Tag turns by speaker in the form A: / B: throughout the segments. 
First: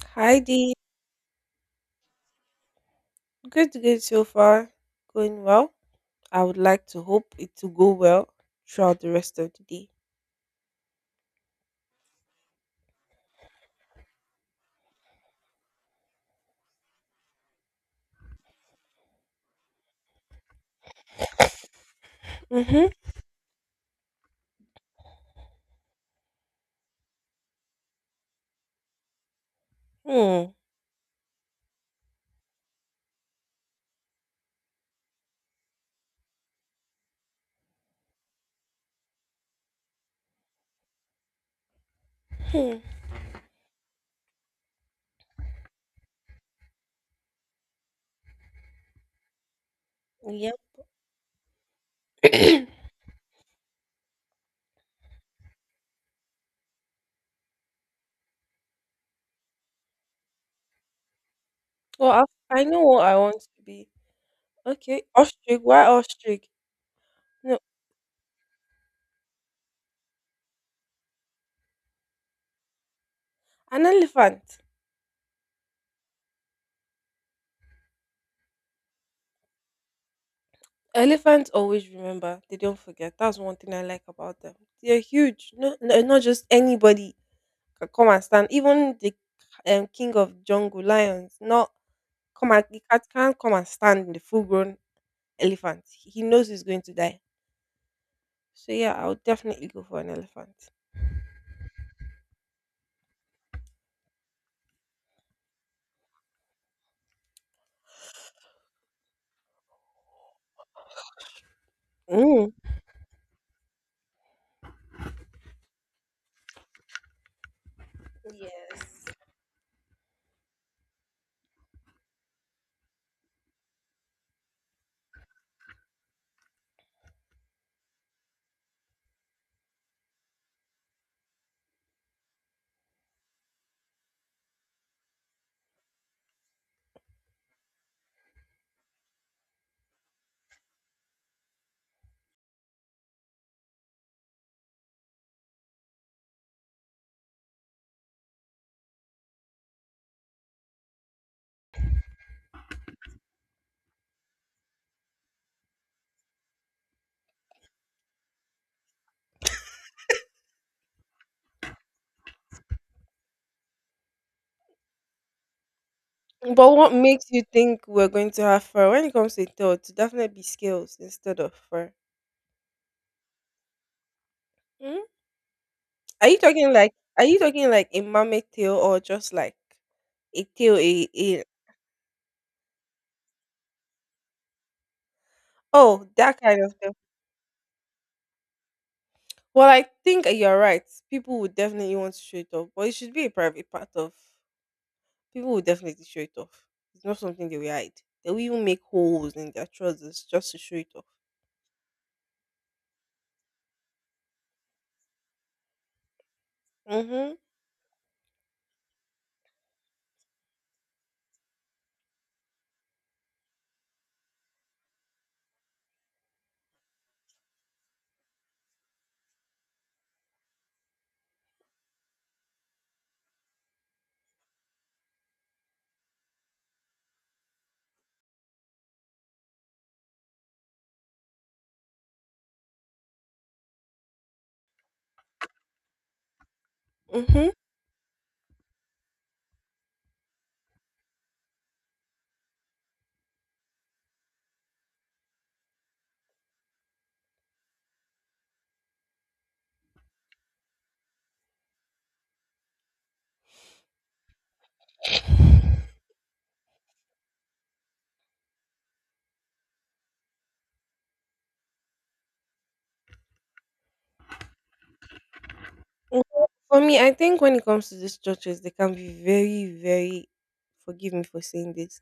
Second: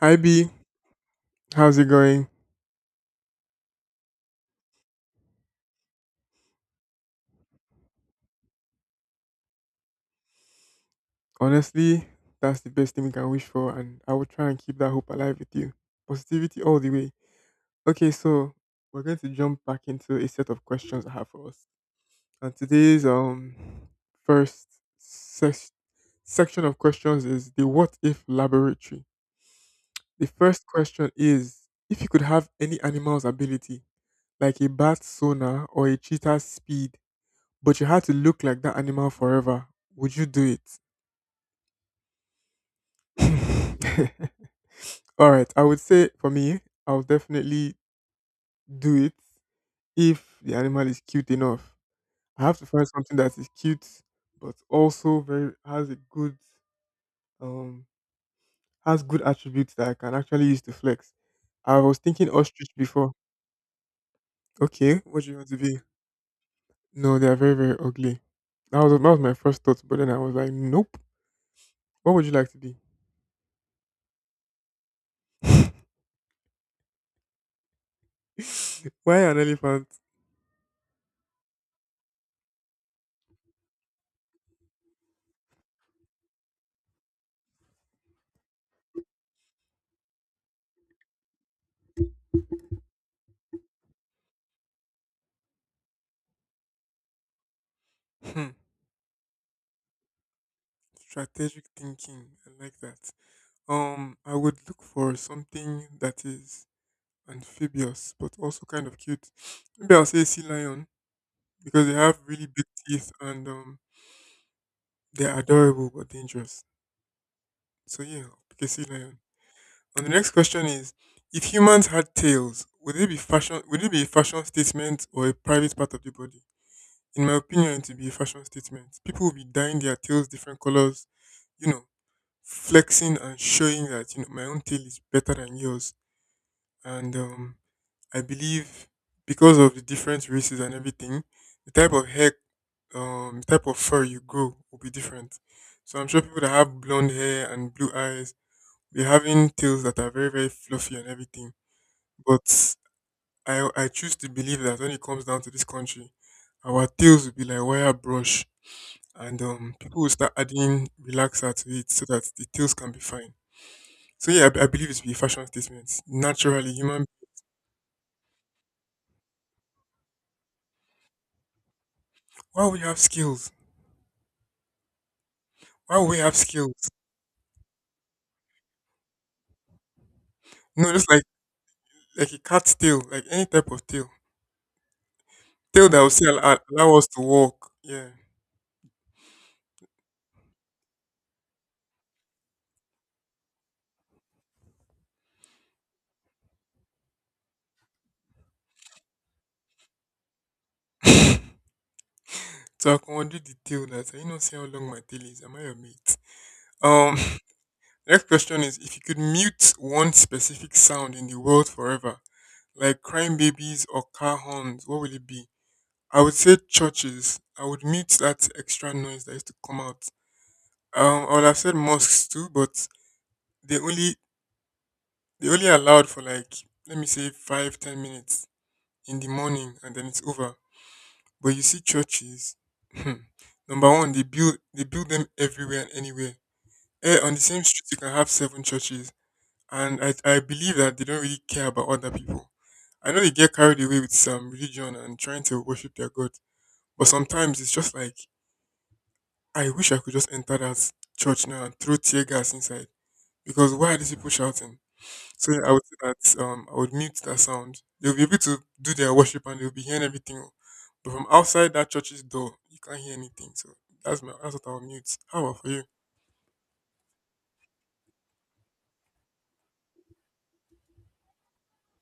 A: Hi
B: Hi
A: B,
B: Dee,
A: how's it going?
B: good so far. Going well. I would like to hope it to go well throughout the rest of the day.
A: Honestly, that's the best thing we can wish for, and I will try and keep that hope alive with you. Positivity all the way. Okay, so we're going to jump back into a set of questions I have for us. And
B: Mm-hmm.
A: today's first ses- section of questions is the what if laboratory. The
B: Hmm.
A: first question is if you could have any animal's ability, like a bat's sonar or a cheetah's speed, but you had to look like that animal forever, would you do it?
B: Hmm.
A: All right, I would say for me, I'll definitely do it if
B: Yep.
A: the animal is cute enough. I have to find something that is cute, but also very has a good um has good attributes that I can actually use to flex. I was
B: well,
A: thinking
B: I
A: ostrich
B: know what
A: before.
B: I want to be.
A: Okay,
B: Okay.
A: what do you want to
B: Ostrich.
A: be?
B: Why ostrich?
A: No, they are very
B: No,
A: very ugly. That was my first thought, but then I was like, nope. What would you like to be?
B: an elephant.
A: Why an elephant?
B: Elephants always remember. They don't forget. That's one thing I like about them. They're huge. No, no, not just anybody can come and stand. Even the king of jungle lions. Not come and you can't come and stand in the full grown elephant. He knows he's going to die.
A: Hmm,
B: So yeah, I would definitely go for an elephant.
A: strategic thinking. I like that. I would look for something that is amphibious but also kind of cute. Maybe I'll say sea lion because they have really
B: Mm.
A: big teeth and they're adorable but dangerous. So yeah, I'll pick a sea
B: Yes.
A: lion. And the next question is: if humans had tails, would it be fashion? Would it be a fashion statement or a private part of the body? In my opinion, it would be a fashion statement. People would be dyeing their tails different colors. You know, flexing and showing that you know my own tail is better than yours. And I believe because of the different races and everything, the type of hair, the type of fur you grow will be different. So I'm sure people that have blonde hair and blue eyes be having tails that are very very fluffy and everything. But I choose to believe that when it comes down to this country, our tails will be like wire brush, and people will start adding relaxer to it so that the tails can be fine. So yeah, I believe it to be a fashion statement. Naturally,
B: But what
A: human.
B: makes you think we're going to have fur? When it comes to tail, to definitely be scales instead of fur.
A: Why would you have skills?
B: Mm?
A: Why would we
B: Are
A: have
B: you talking
A: skills?
B: like, a mammoth tail or just like a tail
A: No,
B: a,
A: just
B: a
A: like a cat's tail, like any type of tail. Tail that will
B: oh,
A: still
B: that
A: allow,
B: kind of tail?
A: allow us to walk. Yeah.
B: Well, I think you're right. People would definitely want to show it off, but it should be a private part of. People will definitely show it off. It's not something they will hide. They will even make holes in their trousers just to show it off.
A: So I commanded the tail that I know see how long my tail is. Am I your mate? Um,
B: Mm-hmm.
A: next question is if you could mute one specific sound in the world forever, like crying babies or car horns, what would it be? I would say churches. I would mute that extra noise that used to come out. Um, I would have said mosques too, but they only they only allowed for like let me say 5, 10 minutes in the morning and then it's over. But you see churches, hmm, number one, they build them everywhere and anywhere. Eh, on the
B: Mm-hmm.
A: same street you can have 7 churches. And I believe that they don't really care about other people. I know they get carried away with some religion and trying to worship their God. But sometimes it's just like I wish I could just enter that church now and throw tear gas inside. Because why are these people shouting? So yeah, I would say that I would mute that sound. They'll be able to do their worship and they'll be hearing everything. Oh. But from outside that church's door, you can't hear anything. So that's what I'll mute. How about for you?
B: Well, for me, I think when it comes to these churches, they can be very, very, forgive me for saying this,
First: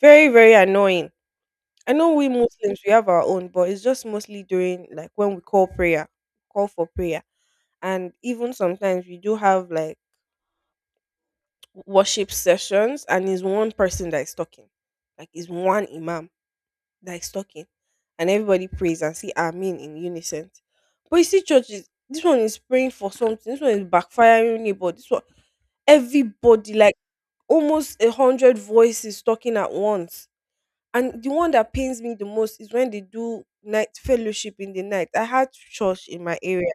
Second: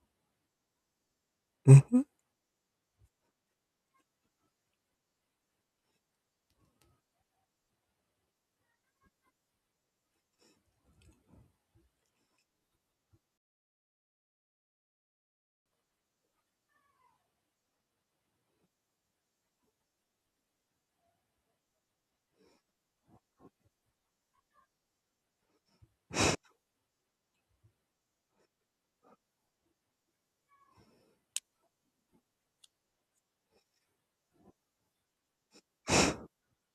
B: very, very annoying. I
A: Hmm.
B: know we Muslims we have our own, but it's just mostly during like when we call for prayer. And even sometimes we do have like worship sessions and it's one person that is talking. Like it's one imam that is talking and everybody prays and see Amen in unison. But you see, churches, this one is praying for something, this one is backfiring it, but this one, everybody, like almost a hundred voices talking at once. And the one that pains me the most is when they do night fellowship in the night. I had church in my area,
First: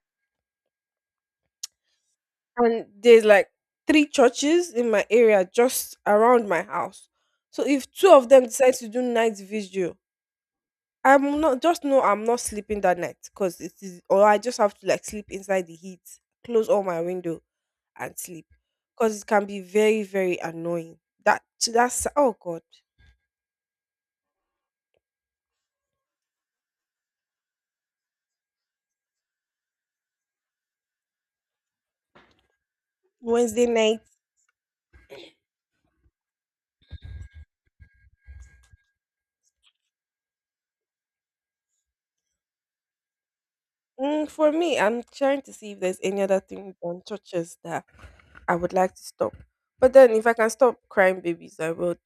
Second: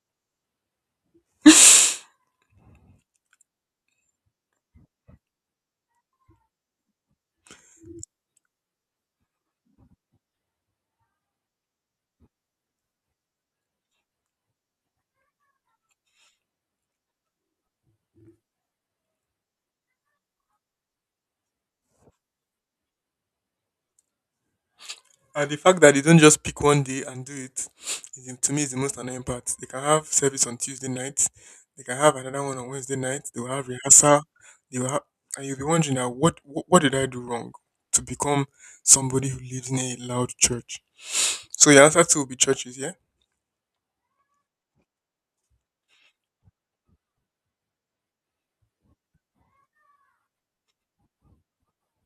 B: and there's like three churches in my area just around my house. So if two of them decide to do night vigil, I'm not just know I'm not sleeping that night because it is, or I just have to like sleep inside the heat, close all my window and sleep because it can be very, very annoying. That, that's oh god.
A: And the fact that they don't just pick one day and do it, is, to me, is the most annoying part. They can have service on Tuesday night, they can have another one on Wednesday night, they will
B: Wednesday
A: have
B: night.
A: rehearsal, they will have, and you'll be wondering now, what did I do wrong to become somebody who lives in a loud church? So your answer too will be churches,
B: Mm, for me, I'm trying to see if there's any other thing on churches that I would like to stop, but then if I can stop crying babies, I will.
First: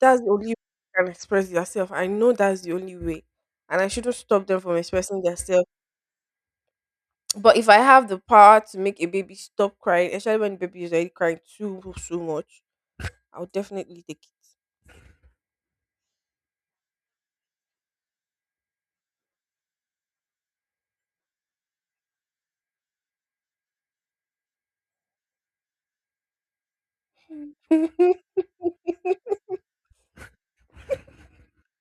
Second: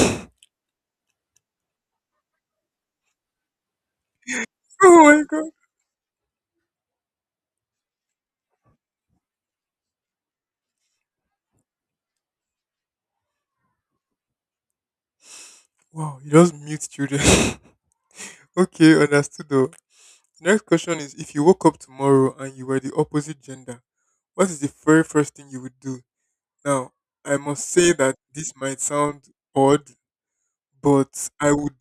B: That's the only way I can express yourself. I know that's the only way, and I shouldn't stop them from
A: Oh my
B: expressing
A: god.
B: themselves. But if I have the power to make a baby stop crying, especially when the baby is already crying too so much, I would definitely take
A: Wow, you just mute children. Okay, understood though. The next question is if you woke up tomorrow and you were the opposite gender, what is the very first thing you would do? Now, I must say that
B: it.
A: this might sound odd, but I would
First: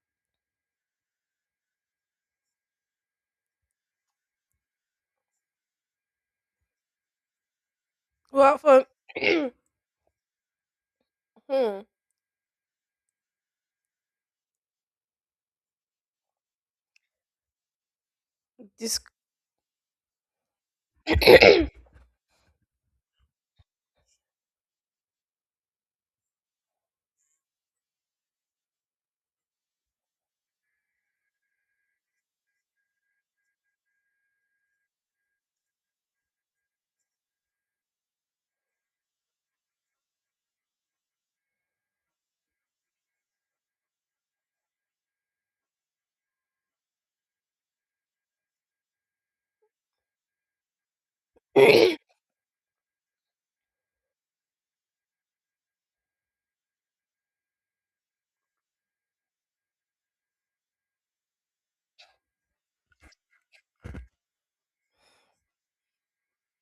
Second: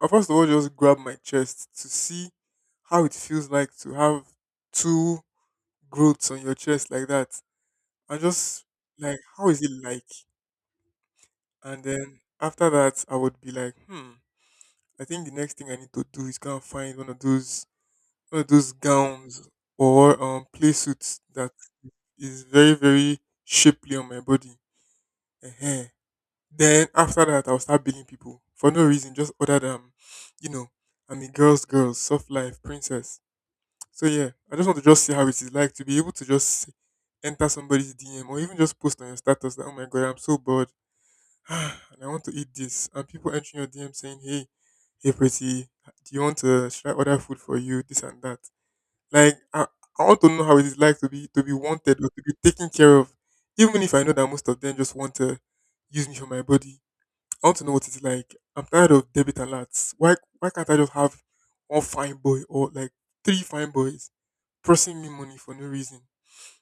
A: first of all just grab my chest to see how it feels like to have two growths on your chest like that. And
B: Well,
A: just
B: for
A: like how is it like?
B: hmm,
A: And then after that I would be like, hmm. I think the next thing I need to do is go and find one of those
B: this,
A: gowns or play suits that is very very shapely on my body. Uh, then after that, I'll start billing people for no reason, just other than you know I'm a girl's girl, soft life princess. So yeah, I just want to just see how it is like to be able to just enter somebody's DM or even just post on your status that oh my god, I'm so bored, and I want to eat this, and people entering your DM saying hey, "Hey pretty, do you want to should I order food for you?" This and that. Like I, I want to know how it is like to be wanted or to be taken care of, even if I know that most of them just want to use me for my body. I want to know what it's like. I'm tired of debit alerts. Why can't I just have one fine boy or like three fine boys pressing me money for no reason?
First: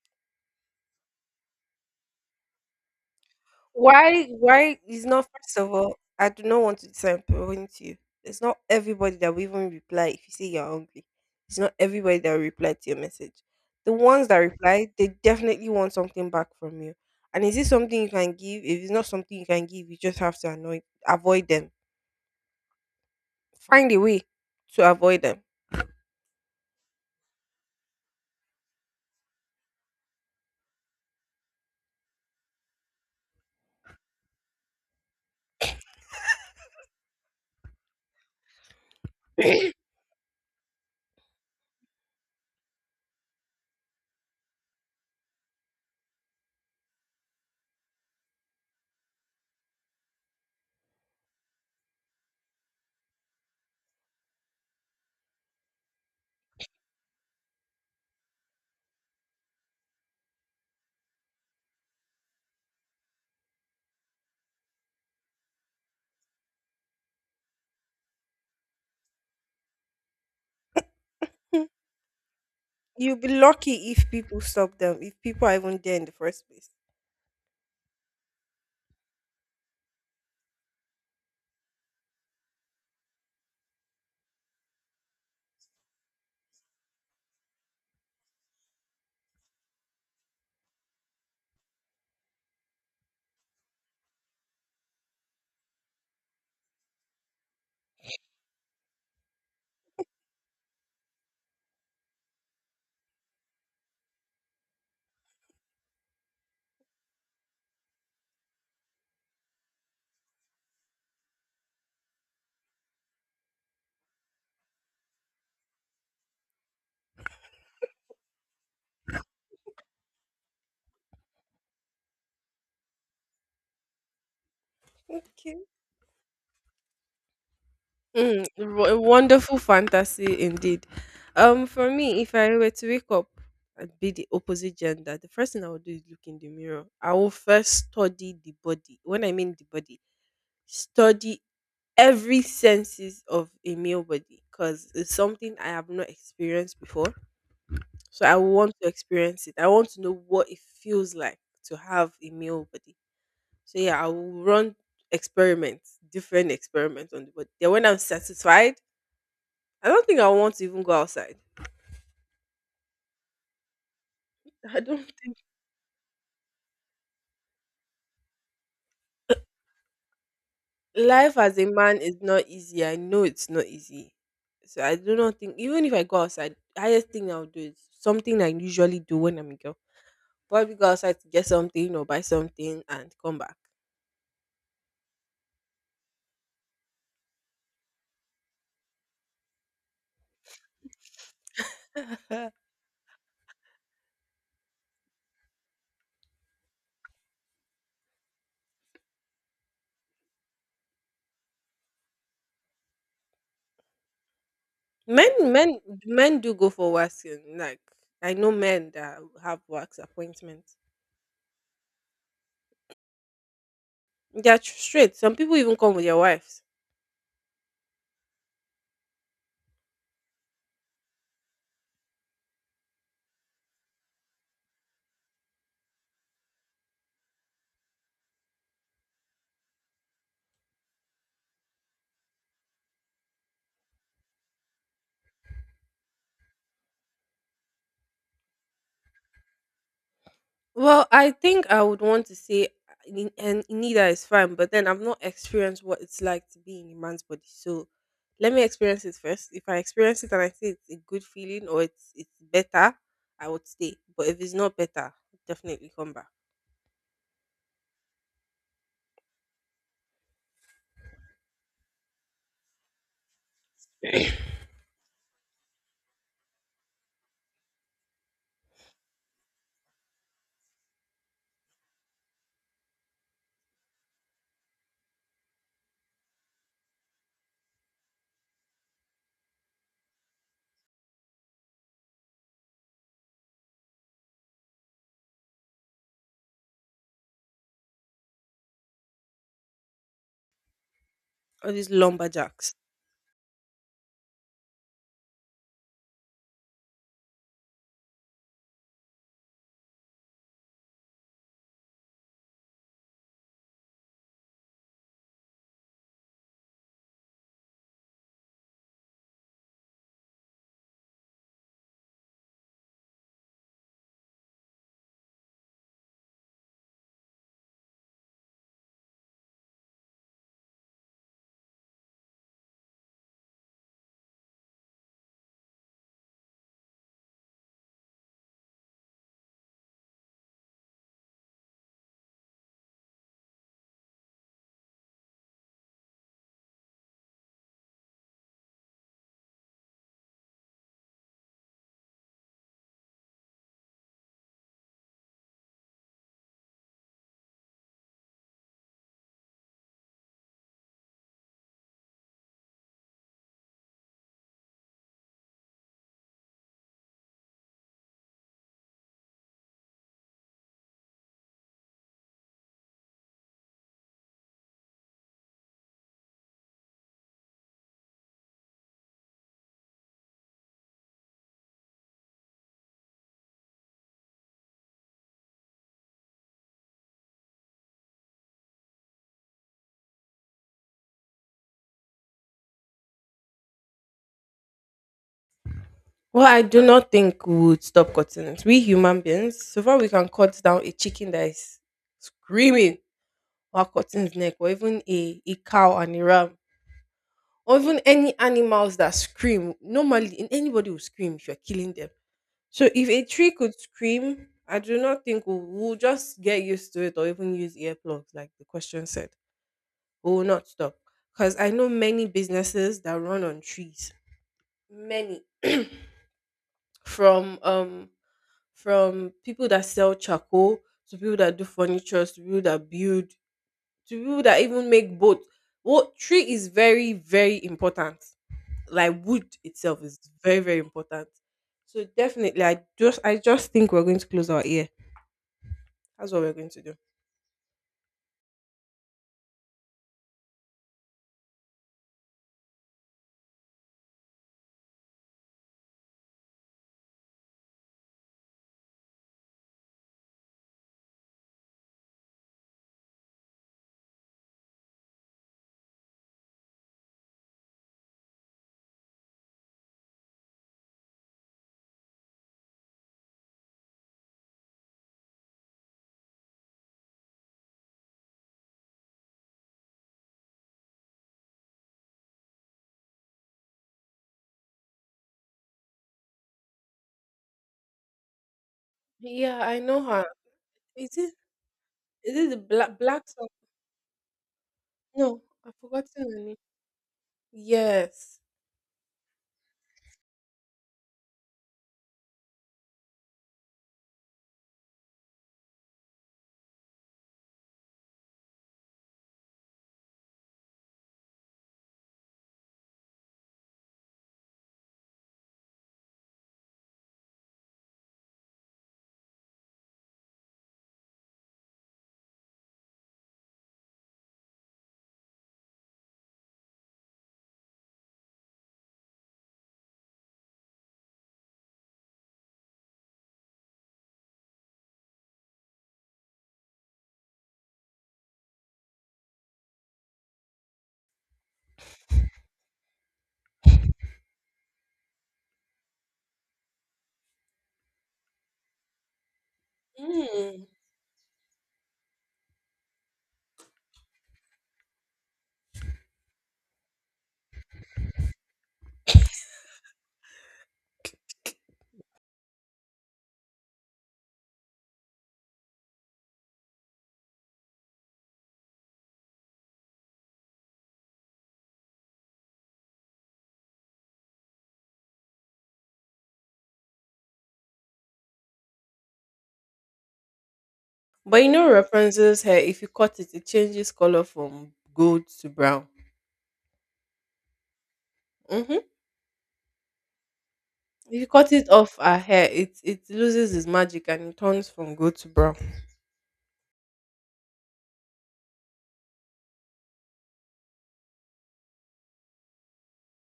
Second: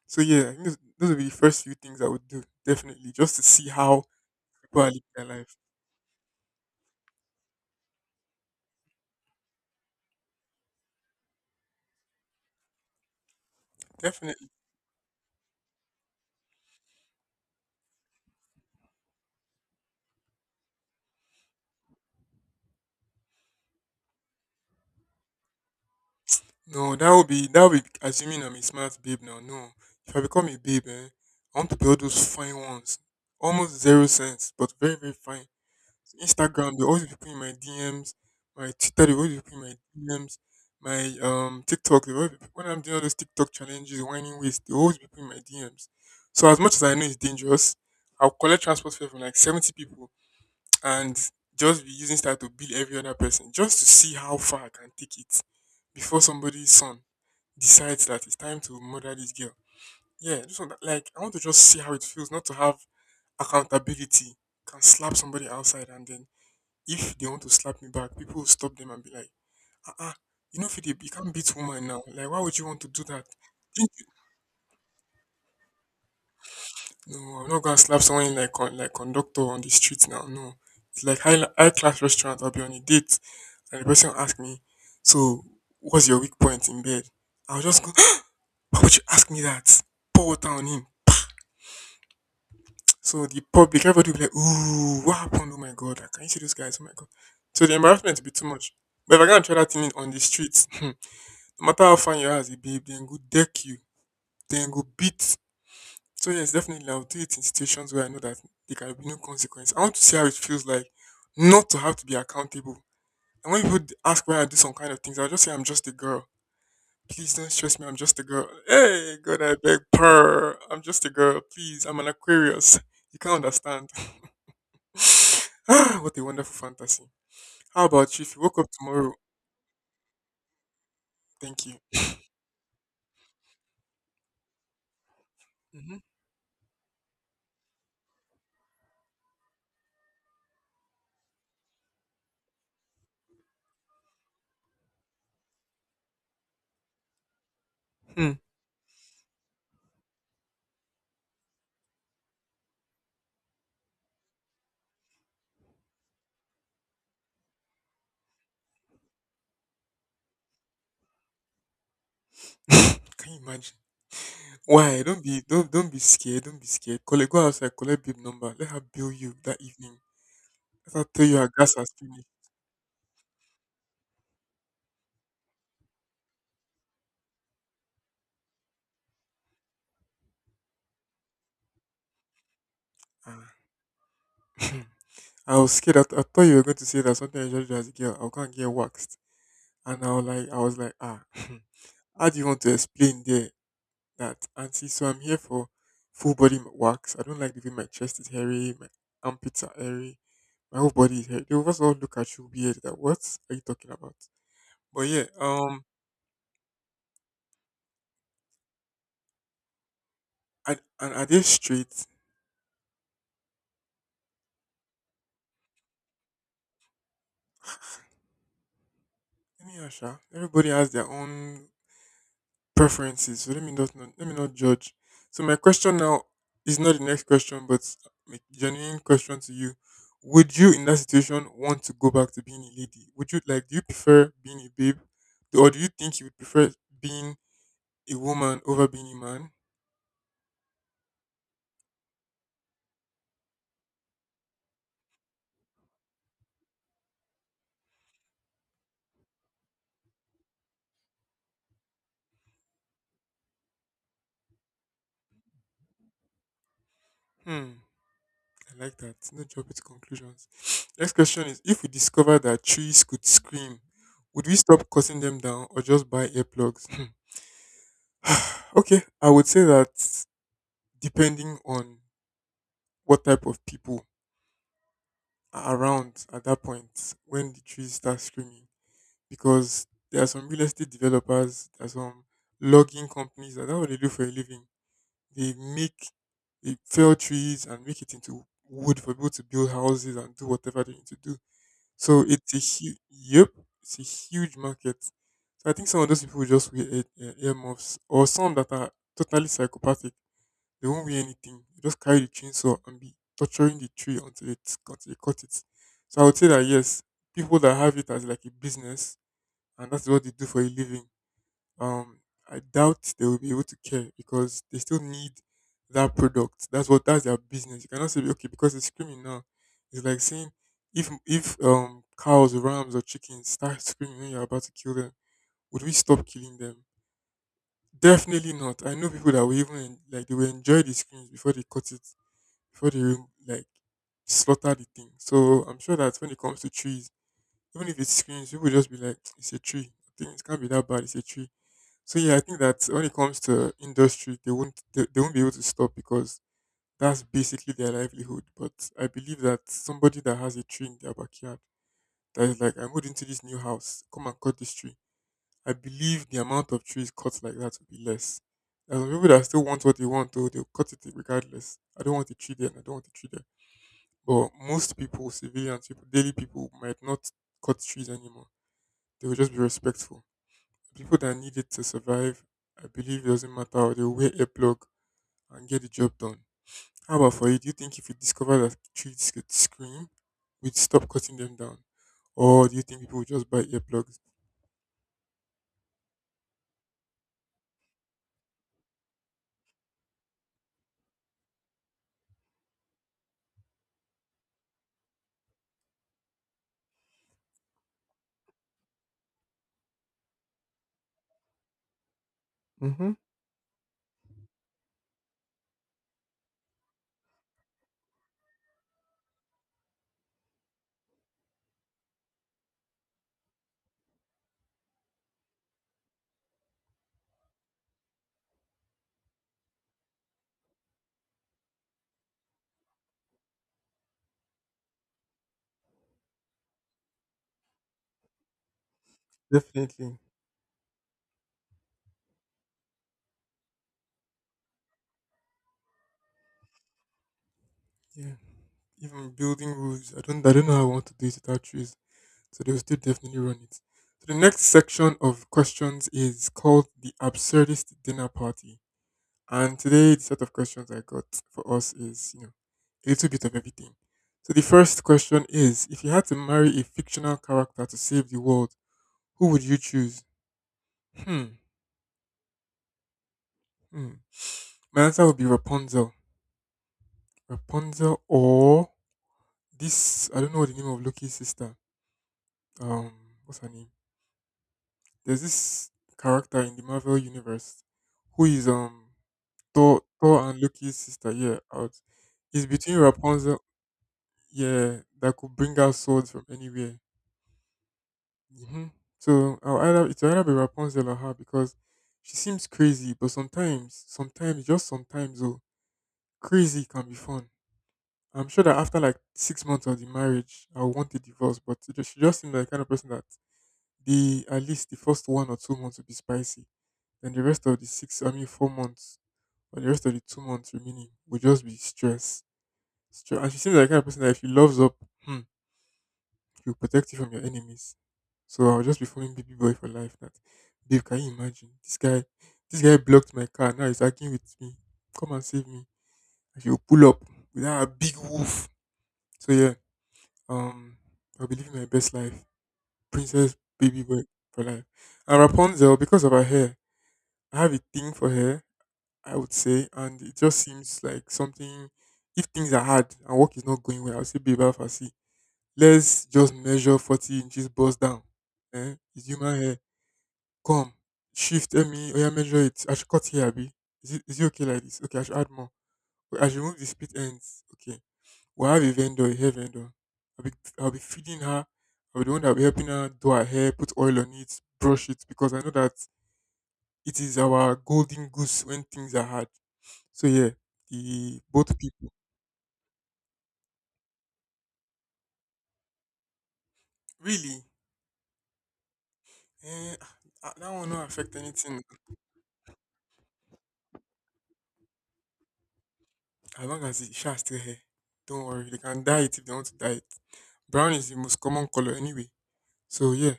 A: So yeah, I think those would be the first few things I would do definitely just to see how
B: why
A: people are living
B: is
A: their
B: not
A: life.
B: first of all? I do not want to disappoint you. It's not everybody that will even reply if you say you're hungry. It's not everybody that will reply to your message. The ones that
A: Definitely.
B: reply, they definitely want something back from you. And is it something you can give? If it's not something you can give, you just have to avoid them. Find a way to avoid them.
A: No, that would be assuming I'm a smart babe now. No, if I become a babe, eh, I want to be all those fine ones, almost zero sense, but very very fine. So Instagram, they always be putting my DMs. My Twitter, they always be putting my DMs. My TikTok, they always people, when I'm doing all those TikTok challenges, whining waist, they always be putting my DMs. So as much as I know it's dangerous, I'll collect transport fare from like 70 people and just be using that to bill every other person, just to see how far I can take it before somebody's son decides that it's time to murder this girl. Yeah, just want, like I want to just see how it feels not to have accountability. Can slap somebody outside and then if they want to slap me back, people will stop them and be like, ah, you know, Philip, you can't beat
B: Hmm,
A: woman now. Like, why would you want to do
B: you'll
A: that?
B: be
A: Didn't
B: lucky
A: you-
B: if people stop them, if people are even there in the first place.
A: No, I'm not gonna slap someone in like like conductor on the street now. No, it's like high high class restaurant. I'll be on a date and the person will ask me, so what's your weak point in bed? I'll just go. Why would you ask me that? Pour water on him. So the public, everybody will be like, ooh, what happened? Oh my god, can you see those guys? Oh my god. So the embarrassment will be too much. But if I go and try that thing on the streets, no matter how fine you are as a babe, then go deck you, then go beat. So yes, definitely I'll do it in situations where I know that there can be no consequence. I want to see how it feels like not to have to be accountable. And when people ask why I do some kind of things, I'll just say I'm just a girl. Please don't stress me, I'm just a girl. Hey God, I beg purr. I'm just a girl. Please, I'm an Aquarius. You can't understand.
B: Okay.
A: Ah, what a wonderful fantasy. How about you? If you
B: Mm,
A: woke up
B: w- a
A: tomorrow,
B: wonderful fantasy indeed.
A: thank you.
B: For me, if I were to wake up and be the opposite gender, the first thing I would do
A: Hmm.
B: is look in the mirror. I will first study the body. When I mean the body, study every senses of a male body because it's something I have not experienced before. So
A: Hmm.
B: I want to experience it. I want to know what it feels like to have a male body. So yeah, I will run experiments, different experiments on the body. Then when I'm satisfied, I don't think I want to even go outside.
A: Can you imagine?
B: I
A: Why?
B: don't
A: Don't
B: think
A: be don't don't be scared. Don't be scared. Collect, go outside, collect babe number. Let her bill you that evening. Let her tell
B: life
A: you her
B: as a
A: gas has
B: man is
A: finished.
B: not easy. I know it's not easy. So I do not think even if I go outside, highest thing I'll do is something I usually do when I'm a girl. Probably go outside to get something or buy something and come
A: Ah.
B: back.
A: I was scared. I thought you were going to say that something I usually do as a girl. I'll go and get waxed. And I was like, ah, how do you want to explain there that auntie? So I'm here for full body wax. I don't like the way my chest is hairy, my armpits are hairy. My whole body is here. They will first of all look at you weird. That what are you talking about? But yeah,
B: Men, men, men do go for waxing. Like, I know men that have wax appointments.
A: and are they straight?
B: They're straight. Some people even come with their wives.
A: Let me ask ya. Everybody has their own preferences, so let me let me not judge. So my question now is not the next question, but a genuine question to you: Would you, in that situation, want to go back to being a lady? Would you like? Do you prefer being a babe, or do you think you would prefer being a woman over being a man?
B: Well, I think I would want to say, and neither is fine. But then I've not experienced what it's like to be in a man's body. So let me experience it first. If I experience it and I say it's a good feeling or it's better, I would stay. But if it's not better, definitely come back.
A: Hmm. I like that. No jump to conclusions. Next question is if we discover that trees could scream, would we stop cutting them down or just buy earplugs? Hmm. Okay, I would say that depending on what type of people are around at that point when the trees start screaming, because there are some real estate developers, there are some logging companies that that's what they do for a living. They make they fell trees and make it into wood for people to build houses and do whatever they need to do.
B: All these
A: So it's a
B: lumberjacks.
A: huge, yep, it's a huge market. So I think some of those people will just wear ear, earmuffs, or some that are totally psychopathic. They won't wear anything. They just carry the chainsaw and be torturing the tree until it's until they cut it. So I would say that yes, people that have it as like a business, and that's what they do for a living, um I doubt they will be able to care because they still need that product. That's what that's their business. You cannot say okay because it's screaming now. It's like saying if cows, rams, or chickens start screaming when you're about to kill them, would we stop killing them? Definitely not. I know people that will like they will enjoy the screams before they cut it, before they rem- like slaughter the thing. So I'm sure that when it comes to trees even if it screams, people just be like, it's a tree. I think it can't be that bad. It's a tree. So yeah, I think that when it comes to industry, they won't be able to stop because that's basically their livelihood. But I believe that somebody that has a tree in their backyard that is like, I moved into this new house, come and cut this tree. I believe the amount of trees cut like that will be less. There are some people that still want what they want, though they'll cut it regardless. I don't want a tree there, and I don't want a tree there. But most people, civilians, people, daily people, might not cut trees anymore they will just be respectful. The people that need it to survive, I believe it doesn't matter. They'll wear earplug and get the job done. How about for you? Do you think if you discover that trees could scream, we'd stop cutting them down? Or do you think people would just buy earplugs?
B: Well, I do not think we would stop cutting it. We human beings, so far we can cut down a chicken that is screaming while cutting its neck, or even a cow and a ram, or even any animals that scream. Normally, anybody will scream if you're killing them. So if
A: Mm-hmm.
B: a tree could scream, I do not think we'll just get used to it or even use earplugs, like the question said. We will not stop. Because I know many businesses that run on trees. Many. From um from people that sell charcoal to people that do furniture to people that build to people that even make boats. What tree is very, very important. Like wood itself
A: Definitely.
B: is very, very important. So definitely, I just think we're going to close our ear. That's what we're going to do.
A: Yeah. Even building roofs, I don't know how I want to do it without trees. So they will still definitely run it. So the next section of questions is called the absurdist dinner party. And today, the set of questions I got for us is, you know, a little bit of everything. So the first question is: If you had to marry a fictional character to save the world, who would you choose? Hmm. Hmm. My answer would be Rapunzel. Rapunzel or this I don't know the name of Loki's sister. Um, what's her name? There's this character in the Marvel universe who is
B: Yeah, I
A: Thor,
B: know her.
A: Thor and Loki's
B: Is
A: sister.
B: it,
A: Yeah, out.
B: is it the
A: It's between
B: black black song?
A: Rapunzel yeah, that
B: No,
A: could
B: I've
A: bring out
B: forgotten
A: swords
B: her
A: from
B: name.
A: anywhere.
B: Yes.
A: Hmm. So I'll either it'll either be Rapunzel or her because she seems crazy, but sometimes, oh, crazy can be fun. I'm sure that after like 6 months of the marriage, I'll want a divorce, but it just, she just seems like the kind of person that the at least the first 1 or 2 months will be spicy, and the rest of the six, I mean 4 months, or the rest of the 2 months remaining will just be stress. Stress. And she seems like the kind of person that if she loves up, hmm, he'll protect you from your enemies. So I'll just be following baby boy for life. That babe, can you imagine? This guy blocked my car, now he's arguing with me. Come and save me. And she'll pull up with her big wolf. So yeah, um I'll be living my best life. Princess baby boy for life. And Rapunzel, because of her hair, I have a thing for hair, I would say, and it just
B: Mm.
A: seems like something if things are hard and work is not going well, I'll say babe Alpha see. Let's just measure 40 inches bust down. Eh? It's human hair. Come. Shift ME. Oh, yeah, measure it. I should cut here, Abby. Is it okay like this? Okay, I should add more. Wait, I should remove the split ends. Okay. We'll have a vendor, a hair vendor. I'll be, I'll be feeding her. I'll be the one that'll be helping her do her hair, put oil on it, brush it, because I know that it is our golden goose when things are hard. So, yeah, the
B: But you know
A: both people.
B: Rapunzel's hair, if you cut it, it changes color from gold to brown.
A: Really?
B: Hmm.
A: Eh, ah, that will not
B: If you
A: affect
B: cut it
A: anything.
B: off her hair, it loses its magic and it turns from gold to brown.
A: As long as the Isha is still here, don't worry. They can dye it if they want to dye it. Brown is the most common color anyway. So yeah,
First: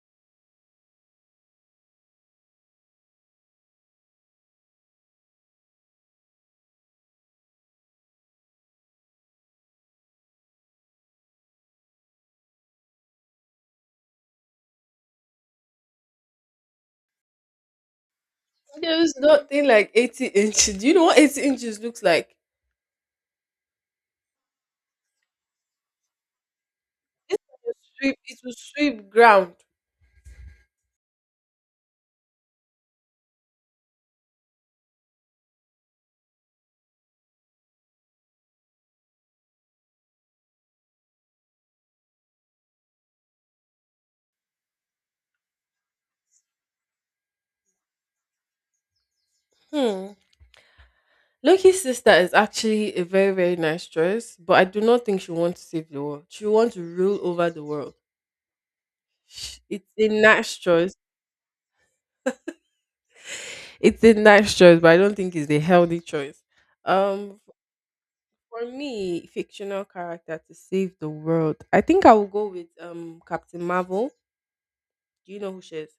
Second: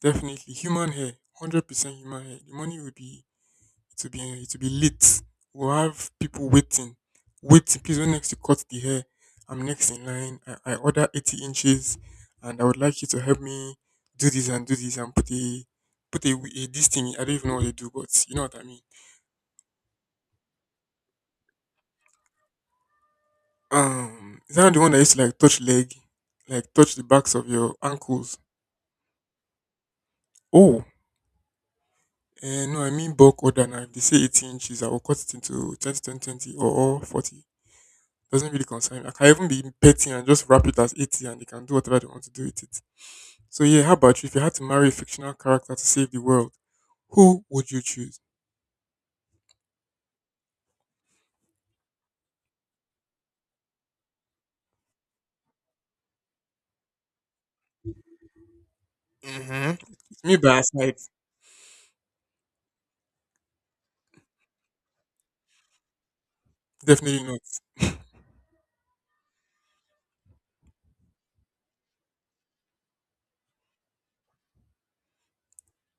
A: definitely human hair, 100% human hair. The money will be it will be eh, it will be lit. We'll have people waiting, waiting. Please, when next you cut the hair, I'm next in line. I order 80 inches, and I would like you to help me do this and put a this thing. I don't even know what they do, but you know what I mean.
B: There's nothing like 80 inches. Do you know what 80 inches looks like?
A: Is that the one that used to like touch leg, like touch the backs of your
B: Sweep,
A: ankles?
B: it will sweep ground.
A: Oh, eh, no, I mean bulk order now. If they say 80 inches, I will cut it into 20 or 40. Doesn't really concern me. I can even be petty and just wrap it as 80 and they can do whatever they want to do with it. So, yeah, how about you? If you had to marry a fictional character to save the world, who would you choose?
B: Hmm. Loki's sister is actually a very, very nice choice, but I do not think she wants to save the world. She wants to rule over the world.
A: Hmm.
B: It's a
A: It's me by
B: nice
A: our
B: choice.
A: side.
B: It's a nice choice, but I don't think it's a healthy choice.
A: Definitely not.
B: Um, for me, fictional character to save the world. I think I will go with Captain Marvel. Do you know who she is?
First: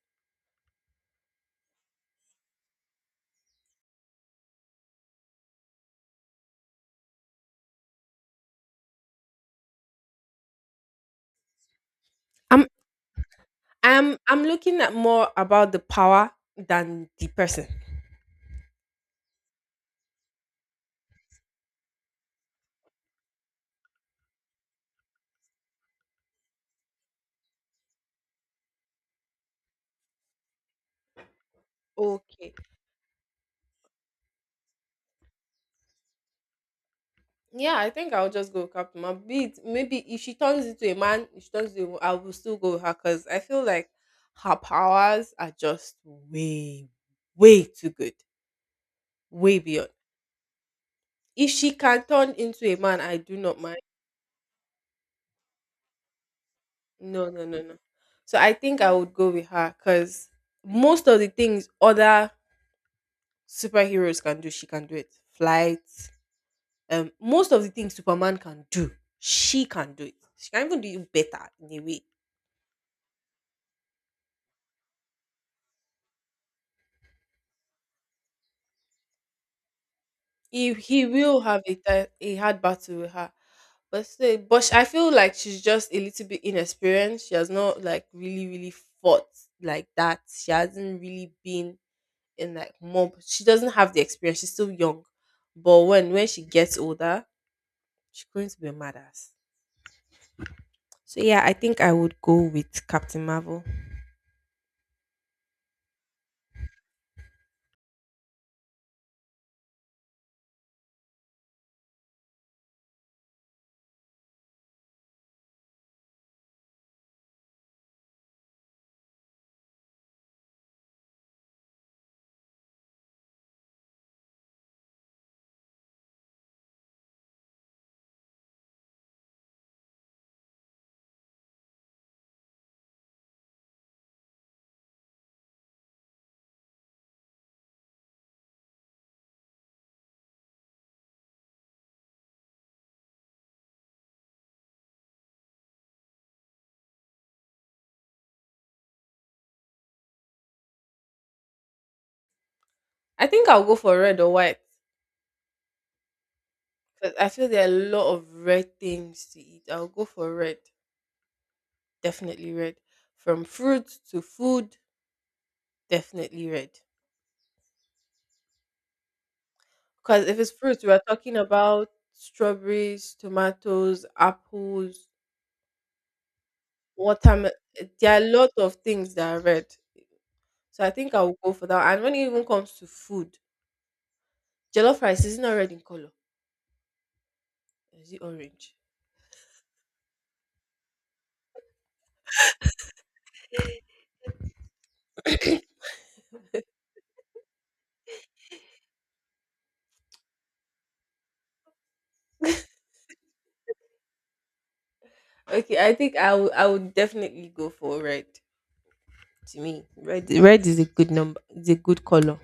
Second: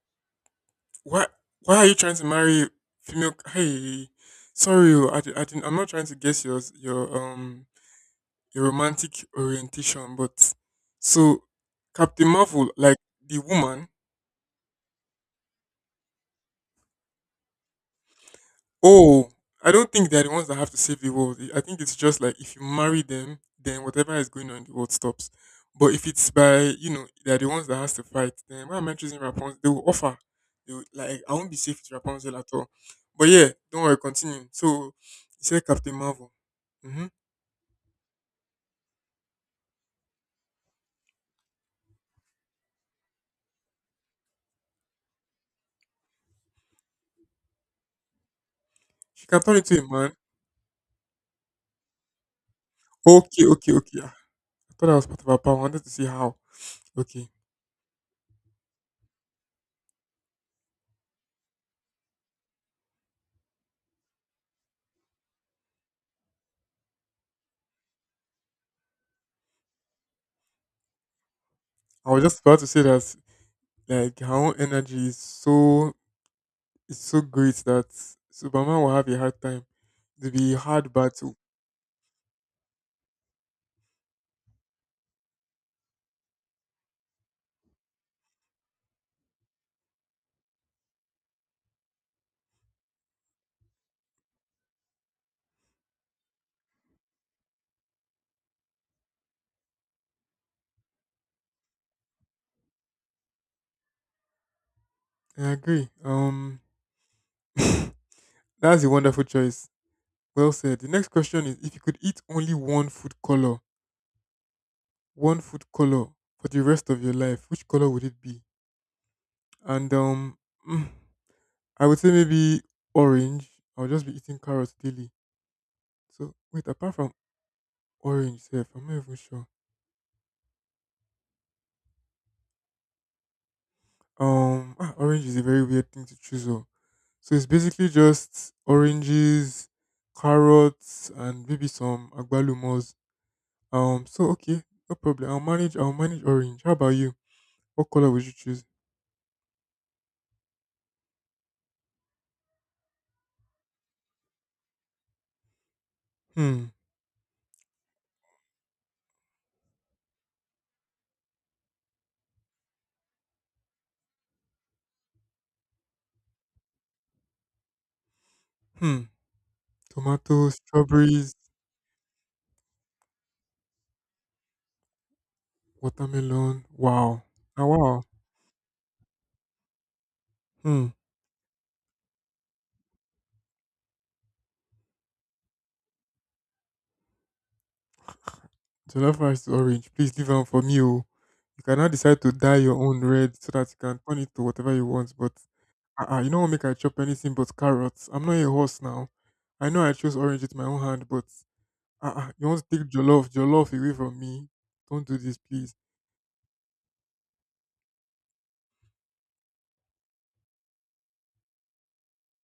A: Why, why are you trying to marry female? Hey, sorry, oh, I didn't, I'm not trying to guess your a romantic orientation, but so Captain
B: I'm
A: Marvel, like the woman,
B: I'm looking at more about the power than the person.
A: oh, I don't think they're the ones that have to save the world. I think it's just like if you marry them, then whatever is going on in the world stops. But if it's by you know they're the ones that has to fight, then why am I choosing Rapunzel? They will offer. They will, like I won't be safe with Rapunzel at
B: Okay.
A: all. But yeah, don't worry, continue. So he said Captain Marvel. Mm-hmm.
B: Yeah, I think I'll just go with Captain Marvel. Be it- maybe if she turns into a man, if she turns into a I will still go with her because I feel like her powers are just way, way too good.
A: She can turn
B: Way
A: into a
B: beyond.
A: man.
B: If she can turn into a man, I do
A: Okay,
B: not
A: okay,
B: mind.
A: okay. Ah, I thought that was part of her power. I wanted to see how. Okay.
B: No, no, no, no. So I think I would go with her because most of the things other superheroes can do, she can do it. Flight, most of the things Superman can do, she can do it. She can even do it better in a way.
A: I was just about to say that like her own energy is so great that Superman will have a hard time. It'll be a
B: If
A: hard
B: he
A: battle.
B: will have a, a hard battle with her, but still, but I feel like she's just a little bit inexperienced. She has not like really, really fought like that. She hasn't really been in like mob. She doesn't have the experience. She's still young, but when she gets older, she's going to be a badass. So yeah, I think I would go with Captain Marvel.
A: I agree. That's a wonderful choice. Well said. The next question is if you could eat only one food color for the rest of your life, which color would it be? And mm, I would say maybe orange. I'll just be eating carrots daily. So wait, apart from orange, self, I'm not even sure. Orange is a very weird thing to choose. Oh, so it's basically just oranges, carrots, and maybe some agbálùmos. So okay, no problem. I'll manage. I'll manage orange. How about you? What color would you choose?
B: I think I'll go for red or white
A: Hmm.
B: because I feel there are a lot of red things to eat. I'll go for red, definitely red. From fruit to food, definitely red.
A: Hmm.
B: Because if it's
A: Tomatoes,
B: fruit, we are
A: strawberries,
B: talking about strawberries, tomatoes, apples,
A: watermelon. Wow.
B: watermelon.
A: Ah, wow.
B: There are a lot of things that are red. So
A: Hmm.
B: I think I will go for that. And when it even comes to food, jollof rice is not red in color. Is it orange?
A: Jollof rice is orange. Please leave one for me. Oh. You can now decide to dye your own red so that you can turn it to whatever you want. But you don't want make I chop anything but carrots. I'm not a horse now. I know I chose orange with my own hand, but uh-uh, you want to take jollof away from me. Don't do this, please.
B: Okay, I think I will. I would definitely go for red. To me, red red is a good number. It's a good color.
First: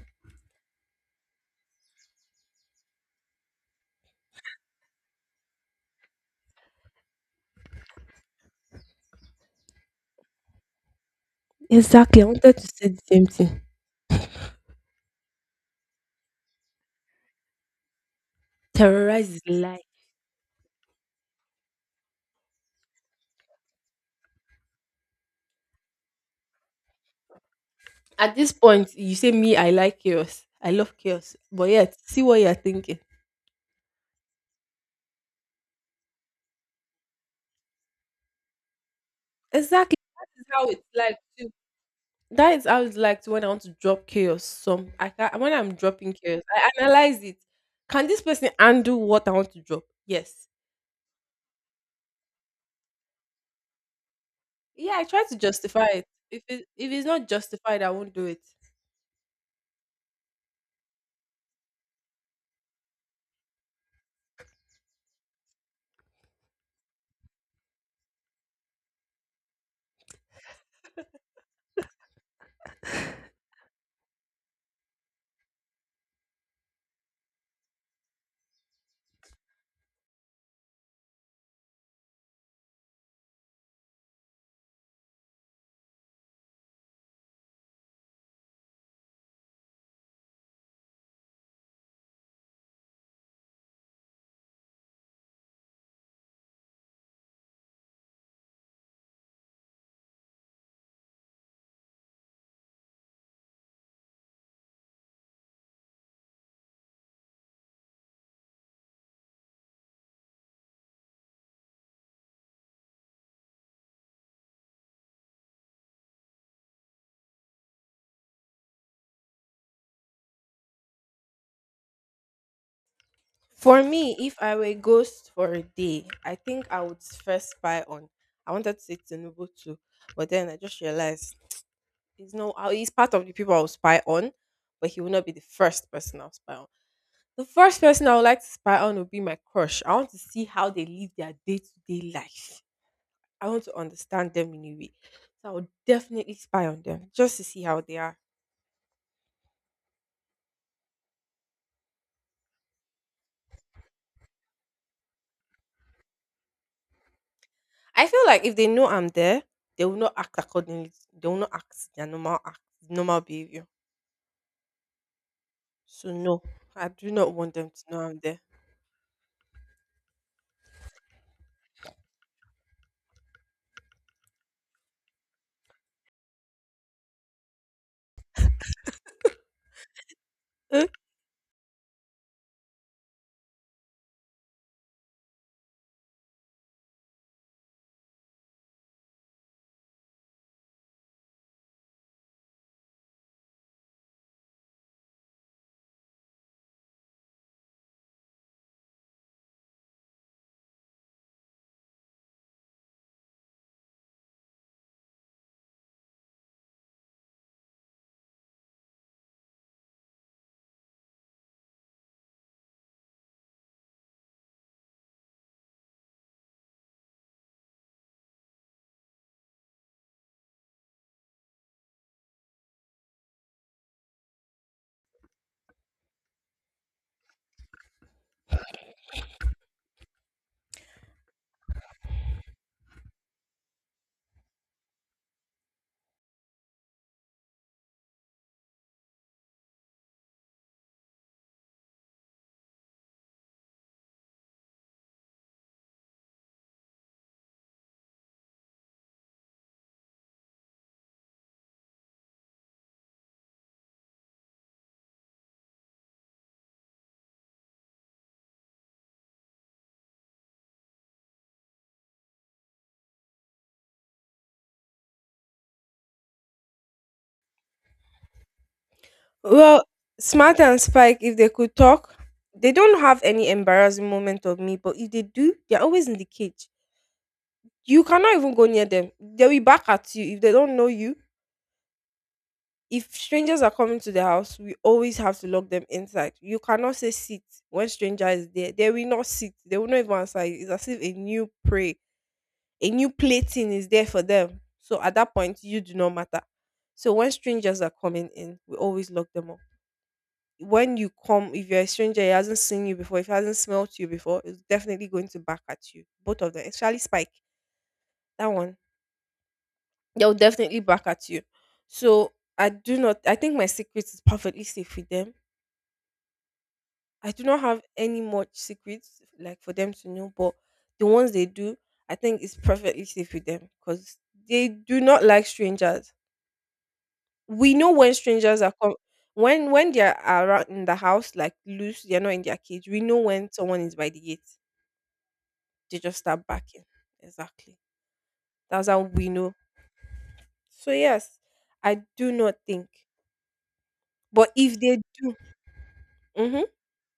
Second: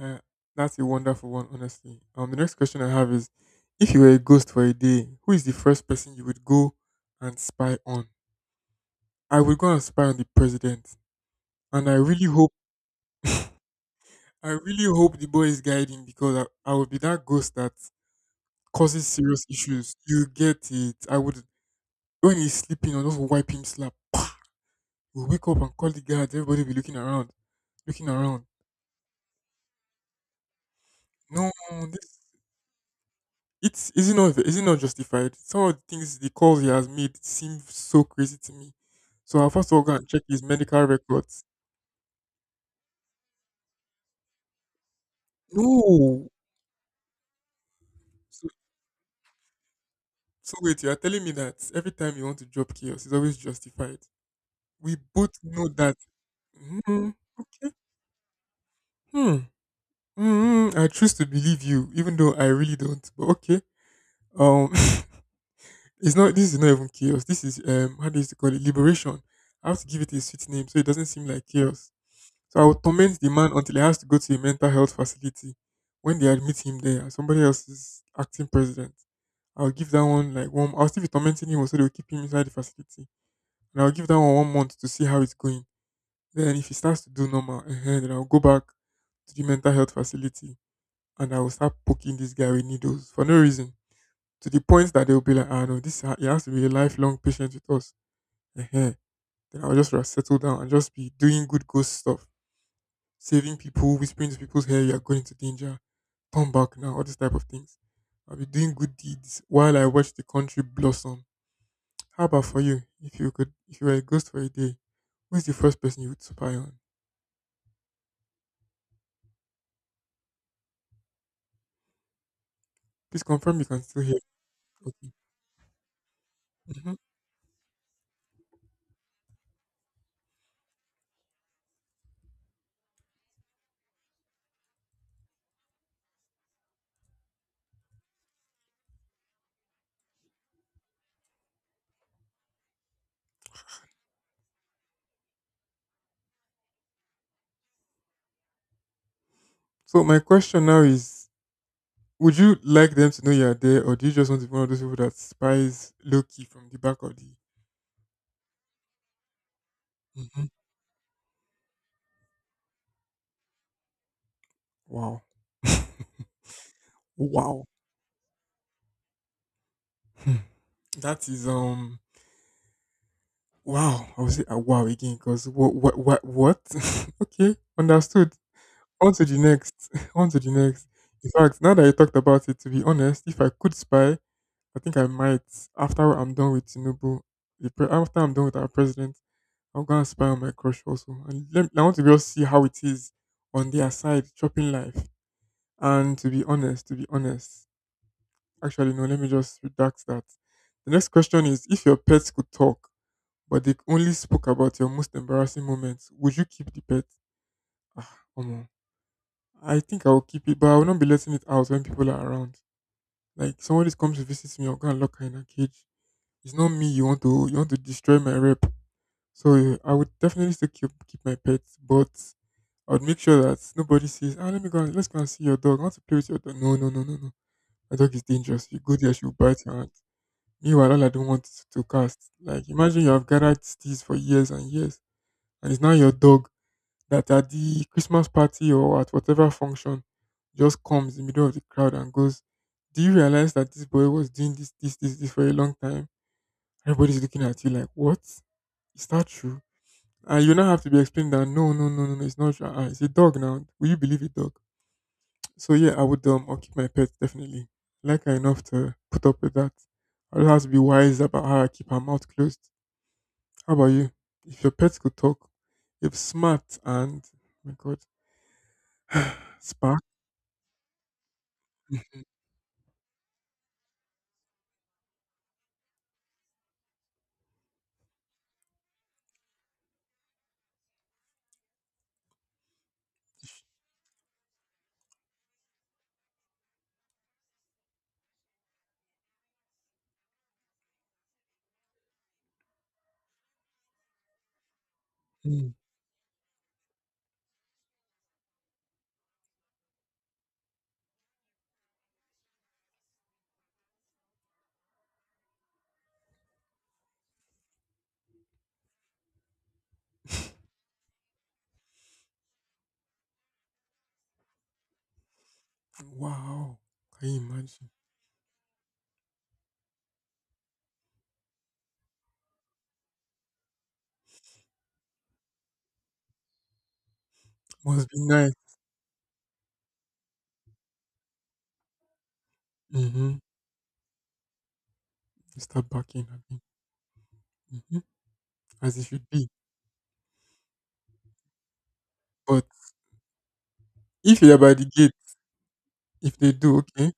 A: Uh, that's a wonderful one, honestly. The next question I have is, if you were a ghost for a day, who is the first person you would go and spy on? I would go and spy on the president, and I
B: Exactly.
A: really
B: I
A: hope,
B: wanted to say the same thing.
A: I really hope the boy is guiding because I would be that ghost that causes
B: Terrorize is
A: serious
B: lie.
A: issues. You get it? I would When he's sleeping, I'll just wipe him slap. We'll wake up and call the guards. Everybody will be looking around, looking
B: At
A: around.
B: this point, you say me. I like chaos. I love chaos.
A: No,
B: But yet,
A: this
B: see what you're thinking.
A: It's is it not justified? Some of the things the calls he has made seem so crazy to me. So I'll first of all go
B: Exactly.
A: and check his
B: That is how it's
A: medical
B: like.
A: records.
B: That is how it's like to when I want to drop chaos. Some I can when I'm dropping
A: No.
B: chaos, I analyze it. Can this
A: So,
B: person undo what I want to drop? Yes.
A: so wait, you are telling me that every time you want to drop chaos, it's always justified?
B: Yeah,
A: We
B: I try to
A: both know
B: justify
A: that.
B: it. If it if it's
A: Hmm.
B: not
A: Okay.
B: justified, I won't do it.
A: Hmm. I choose to believe you, even though I really don't. But okay. Um. It's not. This is not even chaos. This is. How do you call it? Liberation. I have to give it a sweet name so it doesn't seem like chaos. So I would torment the man until he has to go to a mental health facility. When they admit him there, and somebody else is acting president, I'll give that one like one. I'll still be tormenting him, so they'll keep him inside the facility, and I'll give that one 1 month to see how it's going. Then if he starts to do normal, then I'll go back to the mental health facility, and I will start poking this guy with needles for no reason, to the point that they'll be like, ah no, he has to be a lifelong patient with us. Then I'll just settle down and just be doing good ghost stuff, saving people, whispering to people's hair, you're going into danger, turn back now, all these type of things. I'll be doing good deeds while I watch the country blossom. How about for you? If you were a ghost for a day, who is the first person you would spy on? Please confirm you can
B: For
A: still hear
B: me,
A: me
B: if I were a
A: talking.
B: ghost for a day, I think I
A: Mhm.
B: would first spy on. I wanted to say Tinubu too, but then I just realized he's no he's part of the people I'll spy on, but he will not be the first person I'll spy on. The first person I would like to spy on would be my crush. I want to see how they live their day to day life. I want to understand them in a way. So I would definitely spy on them just to see how they are.
A: So my question now is: would you like them to know you are there, or do you just want to be one of those people that spies low key from the back of the?
B: I feel like if they know I'm there, they will not act
A: Mhm.
B: accordingly. They will not act their normal act, normal behavior.
A: Wow.
B: So no, I do not want
A: Wow.
B: them to know I'm there.
A: Hmm. that is Wow, I would say a wow again because what what? Okay, understood. On to the next. On to the next.
B: Mm,
A: In fact, now that you talked about it, to be honest, if I could spy, I think I might. After I'm done with Tinubu, after I'm done with our president, I'm gonna spy on my crush also, and let, I want to just see how it is on their side, chopping life. And to be honest, actually no, let me just redact that. The next question is: if your pets could talk, but they only spoke about your most embarrassing moments, would you keep the pet? Ah, come on, I think I will keep it, but I will not be letting it out when people are around. Like somebody comes to visit me, I'll go and lock her in a cage. It's not me, you want to destroy my rep. So eh, I would definitely still keep my pet, but I would make sure that nobody says, ah, let's go and see your dog. I want to play with your dog. No, no, no, no, no. My dog is dangerous. If you go there, she'll bite your hand. Meanwhile, all I don't want is to cast. Like imagine you have gathered these for years and years, and it's now your dog that at the Christmas party or at whatever function just comes in the middle of the crowd and goes, do you realize that this boy was doing this, this, this, this for a long time? Everybody's looking at you like, what? Is that true? And you now have to be explained that no, no, no, no, no, it's not true. It's a dog now. Will you believe a dog? So yeah, I'll keep my pet definitely. I like her enough to put up with that. I'll have to be wise about how I keep her mouth closed. How about you? If your pets could talk, if Smart and, my god,
B: Well,
A: Spark.
B: Smart and Spike, if they could talk, they don't have any embarrassing moment of me, but if they do, they're always in the cage. You cannot even go near them. They'll be back at you if they don't know you. If strangers are coming to the house, we always have to lock them inside. You cannot say sit when stranger is there. They will not sit. They will not even answer you. It's as if a new prey, a new plating is there for them. So at that point,
A: Hmm.
B: you do not matter. So when strangers are coming in, we always lock them up. When you come, if you're a stranger, he hasn't seen you before, if he hasn't smelled you before, it's definitely going to back at you. Both of them, especially Spike. That one, they'll definitely back at you. So I do not. I think my secret is perfectly safe with them.
A: Wow! Can
B: I
A: you
B: do not have
A: imagine?
B: any much secrets like for them to know, but the ones they do, I think it's perfectly safe with them because they do not like strangers. We know
A: Must
B: when
A: be nice.
B: when they are around in the house, like loose, they're not in their cage. We know
A: Mhm.
B: when someone is by the gate,
A: You start
B: they just
A: backing
B: start
A: at me.
B: backing. Exactly.
A: Mhm.
B: That's
A: As
B: how
A: it should
B: we
A: be.
B: know. So yes, I do not
A: But
B: think.
A: if
B: But
A: you're by
B: if
A: the
B: they
A: gate,
B: do,
A: if they
B: mhm.
A: do, okay?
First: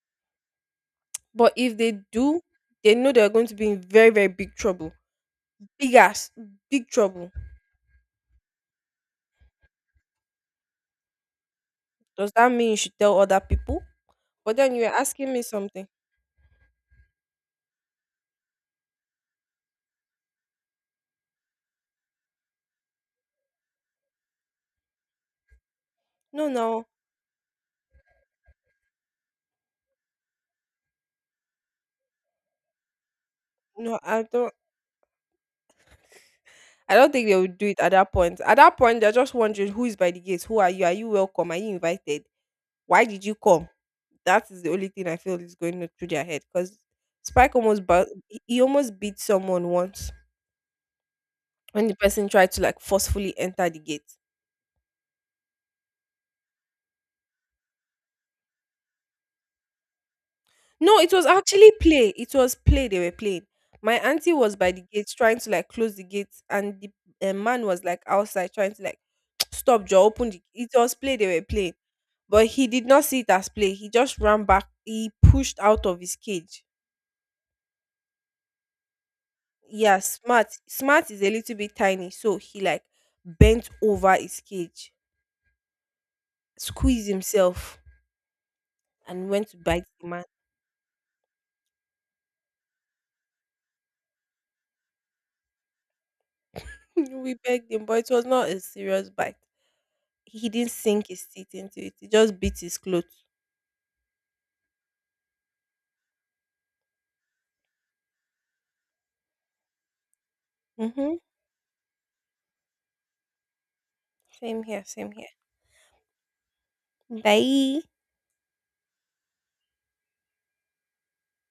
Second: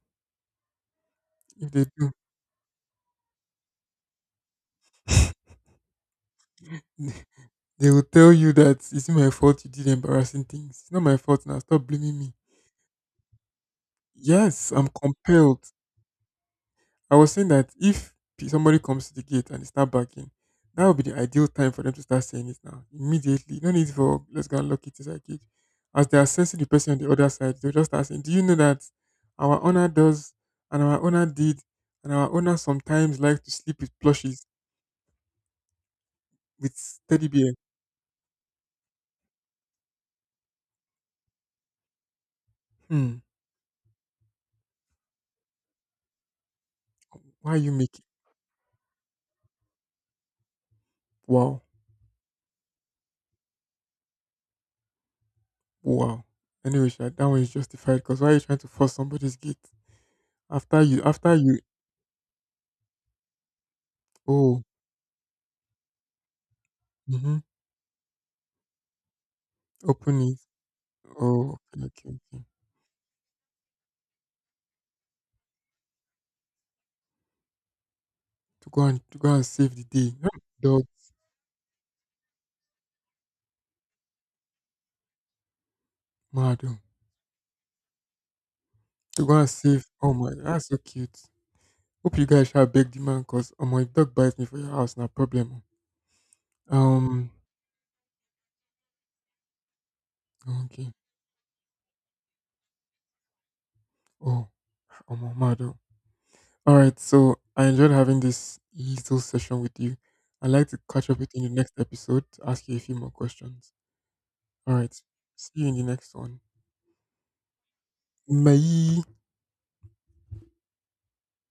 B: But
A: If
B: if
A: they
B: they
A: do,
B: do, they know they're going to be in very, very big trouble. Big ass, big trouble.
A: they will tell you that it's not my fault you did embarrassing things. It's not my fault now. Stop blaming
B: Does
A: me.
B: that mean you should tell other people? But
A: Yes,
B: then
A: I'm
B: you're asking me
A: compelled.
B: something.
A: I was saying that if somebody comes to the gate and they start barking, that would be the ideal time for them to start saying it now. Immediately. No need for let's go and lock it inside cage. As they are
B: No,
A: sensing the
B: no,
A: person on the other side, they'll just start saying, do you know that our owner does and our owner did and our owner sometimes like to sleep with
B: no, I
A: plushies
B: don't.
A: with
B: I don't
A: teddy
B: think they
A: bear?
B: would do it at that point. At that point, they're just wondering who is by the gates. Who are you? Are you welcome? Are you invited? Why
A: Hmm.
B: did you come? That is the only thing I feel is going on through their head. Because
A: Why are you making
B: He almost beat someone once
A: wow.
B: when the person tried to like forcefully enter the gate.
A: Wow. Anyway, Sha, that one is justified because why are you trying to force somebody's gate? After
B: No,
A: you
B: it was
A: after you
B: actually play. It was play they were playing. My auntie was
A: oh,
B: by the gate trying to like close the gate, and the
A: mm-hmm,
B: man was like outside trying to like stop, Joe,
A: open
B: open
A: it.
B: the. It was play they were
A: Oh,
B: playing,
A: okay, okay. Okay.
B: but he did not see it as play. He just ran back. He pushed out of his cage.
A: to go and save the
B: Yeah,
A: day.
B: smart.
A: Dog
B: Smart is a little bit tiny, so he like bent over his cage,
A: mad oh.
B: squeezed himself,
A: To
B: and
A: go
B: went
A: and
B: to
A: save.
B: bite the
A: Oh
B: man.
A: my, that's so cute. Hope you guys shall beg the man because oh my, if dog bites me for your house, no problem. Oh.
B: We begged him, but it was not a serious bite. He didn't
A: Okay.
B: sink his teeth into it. He just bit his clothes.
A: Oh, oh my mad oh. All right, so I enjoyed having this little session with you. I'd like to catch
B: Mhm.
A: up with you in the next episode to ask you a few more questions.
B: Same
A: All
B: here.
A: right,
B: Same here.
A: see you in the next one.
B: Bye.
A: Bye.